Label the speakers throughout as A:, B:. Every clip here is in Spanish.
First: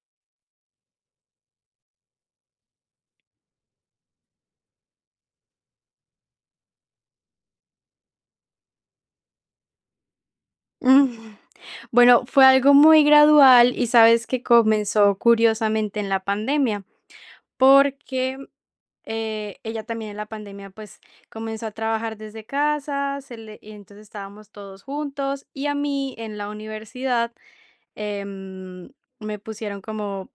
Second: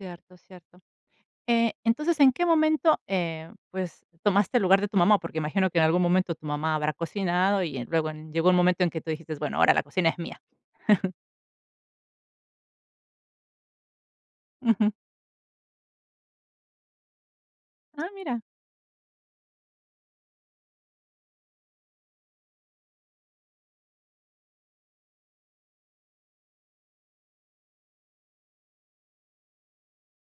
A: Cierto, cierto. Eh, entonces, ¿en qué momento, eh, pues, tomaste el lugar de tu mamá? Porque imagino, que en algún momento tu mamá habrá cocinado, y en luego llegó un momento en que tú dijiste: "Bueno, ahora la cocina es mía".
B: Mm. Bueno, fue algo muy gradual y ¿sabes que?,
A: Ujú.
B: comenzó curiosamente en la pandemia.
A: Ah,
B: Porque,
A: mira.
B: eh, ella también en la pandemia, pues, comenzó a trabajar desde casa, se le y entonces, estábamos todos juntos, y a mí en la universidad, em, me pusieron como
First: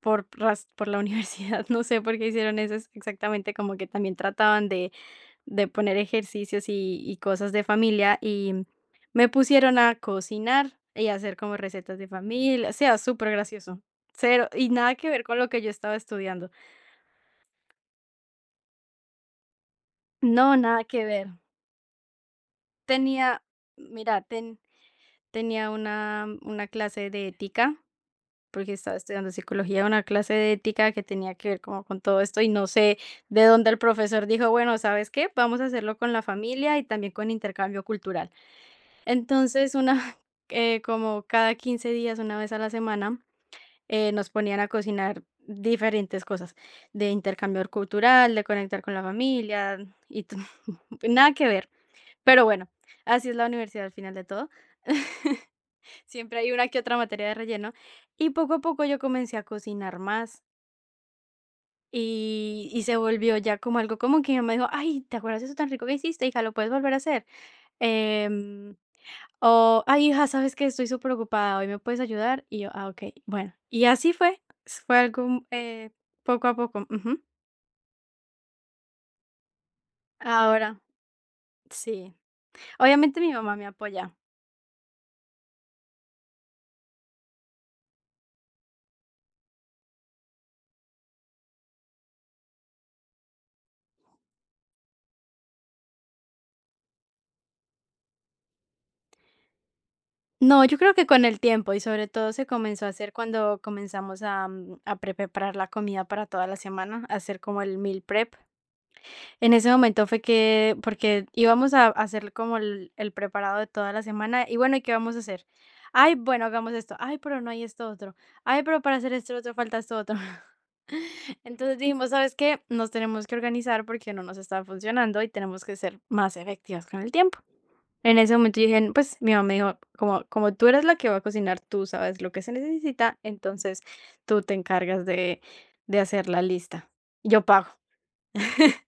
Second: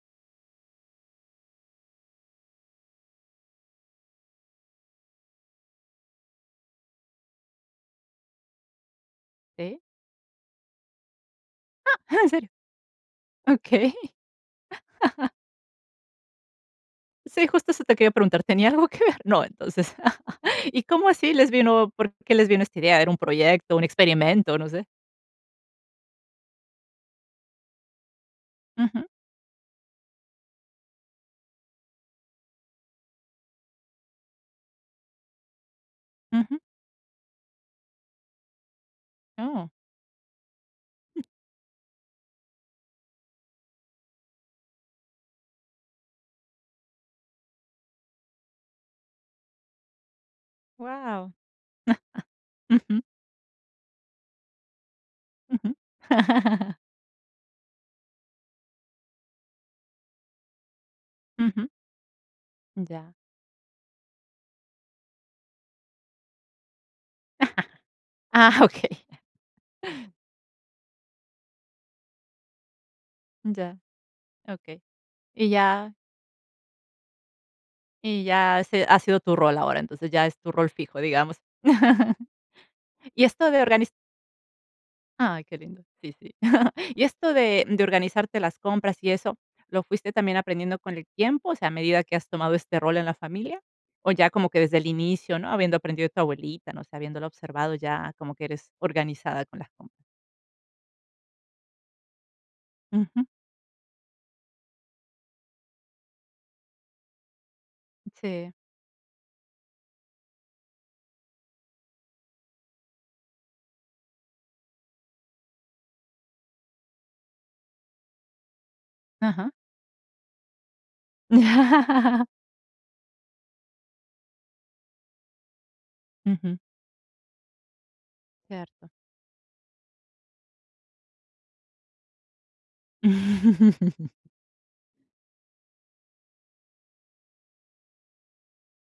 B: por raz por la universidad, no sé por qué hicieron eso ex exactamente, como que también trataban de de poner ejercicios y y cosas de familia, y me pusieron
A: Eh.
B: a cocinar, y hacer como recetas de
A: Ah, ¿en serio?
B: familia. O sea, supergracioso,
A: Okey.
B: cero y nada que ver con lo que yo estaba estudiando.
A: Sí, justo eso te quería preguntar, ¿tenía algo que ver? No, entonces,
B: No,
A: ¿y
B: nada que
A: cómo
B: ver.
A: así les vino, por qué les vino esta idea? ¿Era un
B: Tenía
A: proyecto, un
B: mira,
A: experimento?,
B: ten
A: no sé.
B: tenía una una clase de ética porque estaba
A: Ujú.
B: estudiando psicología. Una clase de ética que tenía que ver como con todo esto, y no sé de dónde el profesor dijo, bueno, ¿sabes qué?, vamos a hacerlo con la
A: Ujú.
B: familia y también con intercambio cultural.
A: Oh.
B: Entonces, una eh,
A: Uh.
B: como cada 15, días, una vez a la semana, eh, nos ponían a cocinar diferentes cosas. De intercambio cultural, de conectar con la familia y nada
A: Guau.
B: que ver. Pero, bueno,
A: Ujú.
B: así es la universidad al final de todo.
A: Ujú.
B: Siempre hay una, que otra materia de relleno. Y poco a poco, yo comencé a cocinar más.
A: Ujú.
B: Y y se
A: Ya.
B: volvió ya, como algo, como que ella me dijo: "Ay, ¿te acuerdas, de eso tan rico que hiciste, hija? ¿Lo puedes volver a hacer?"
A: Ah,
B: Em,
A: okey.
B: o: "Ay, hija, ¿sabes qué? Estoy superocupada hoy, ¿me puedes ayudar?". Y yo: "Ah, okey, bueno".
A: Ya.
B: Y así fue.
A: Okey.
B: S fue algo, mm,
A: Y
B: eh,
A: ya
B: poco a poco. Ujú.
A: y ya, ese ha sido tu rol ahora, entonces ya es tu rol
B: Ahora
A: fijo, digamos.
B: Sí. Obviamente
A: Y
B: mi
A: esto
B: mamá
A: de
B: me
A: organiz
B: apoya.
A: Ay, qué lindo. Sí, sí. Y esto de de organizarte las compras, y eso, ¿lo fuiste, también aprendiendo con el tiempo? O sea, ¿a medida que has tomado este rol en la familia? O ya como que desde el inicio, ¿no? Habiendo aprendido de tu abuelita, no sé, habiéndola observado ya como que eres organizada con las compras.
B: No, yo creo que con el tiempo, y sobre todo, se comenzó a hacer
A: Ujú.
B: cuando comenzamos a a pre preparar la comida para toda la semana, a hacer como el meal prep.
A: Sí.
B: En ese momento fue que, porque íbamos a a hacer como el el preparado de toda la semana, y bueno: "¿Y qué vamos a hacer?". "Ay, bueno, hagamos esto". "Ay, pero no hay esto otro". "Ay, pero, para hacer esto otro,
A: Ajá.
B: falta esto otro". Entonces dijimos: "¿Sabes qué? Nos tenemos que organizar porque no nos está funcionando, y tenemos que ser más
A: Ujú.
B: efectivas con el tiempo". En ese momento, yo
A: Cierto.
B: dije pues, mi mamá me dijo: "Como como tú eres la que va a cocinar, tú sabes lo que se necesita, entonces tú te encargas de de hacer la lista. Yo pago".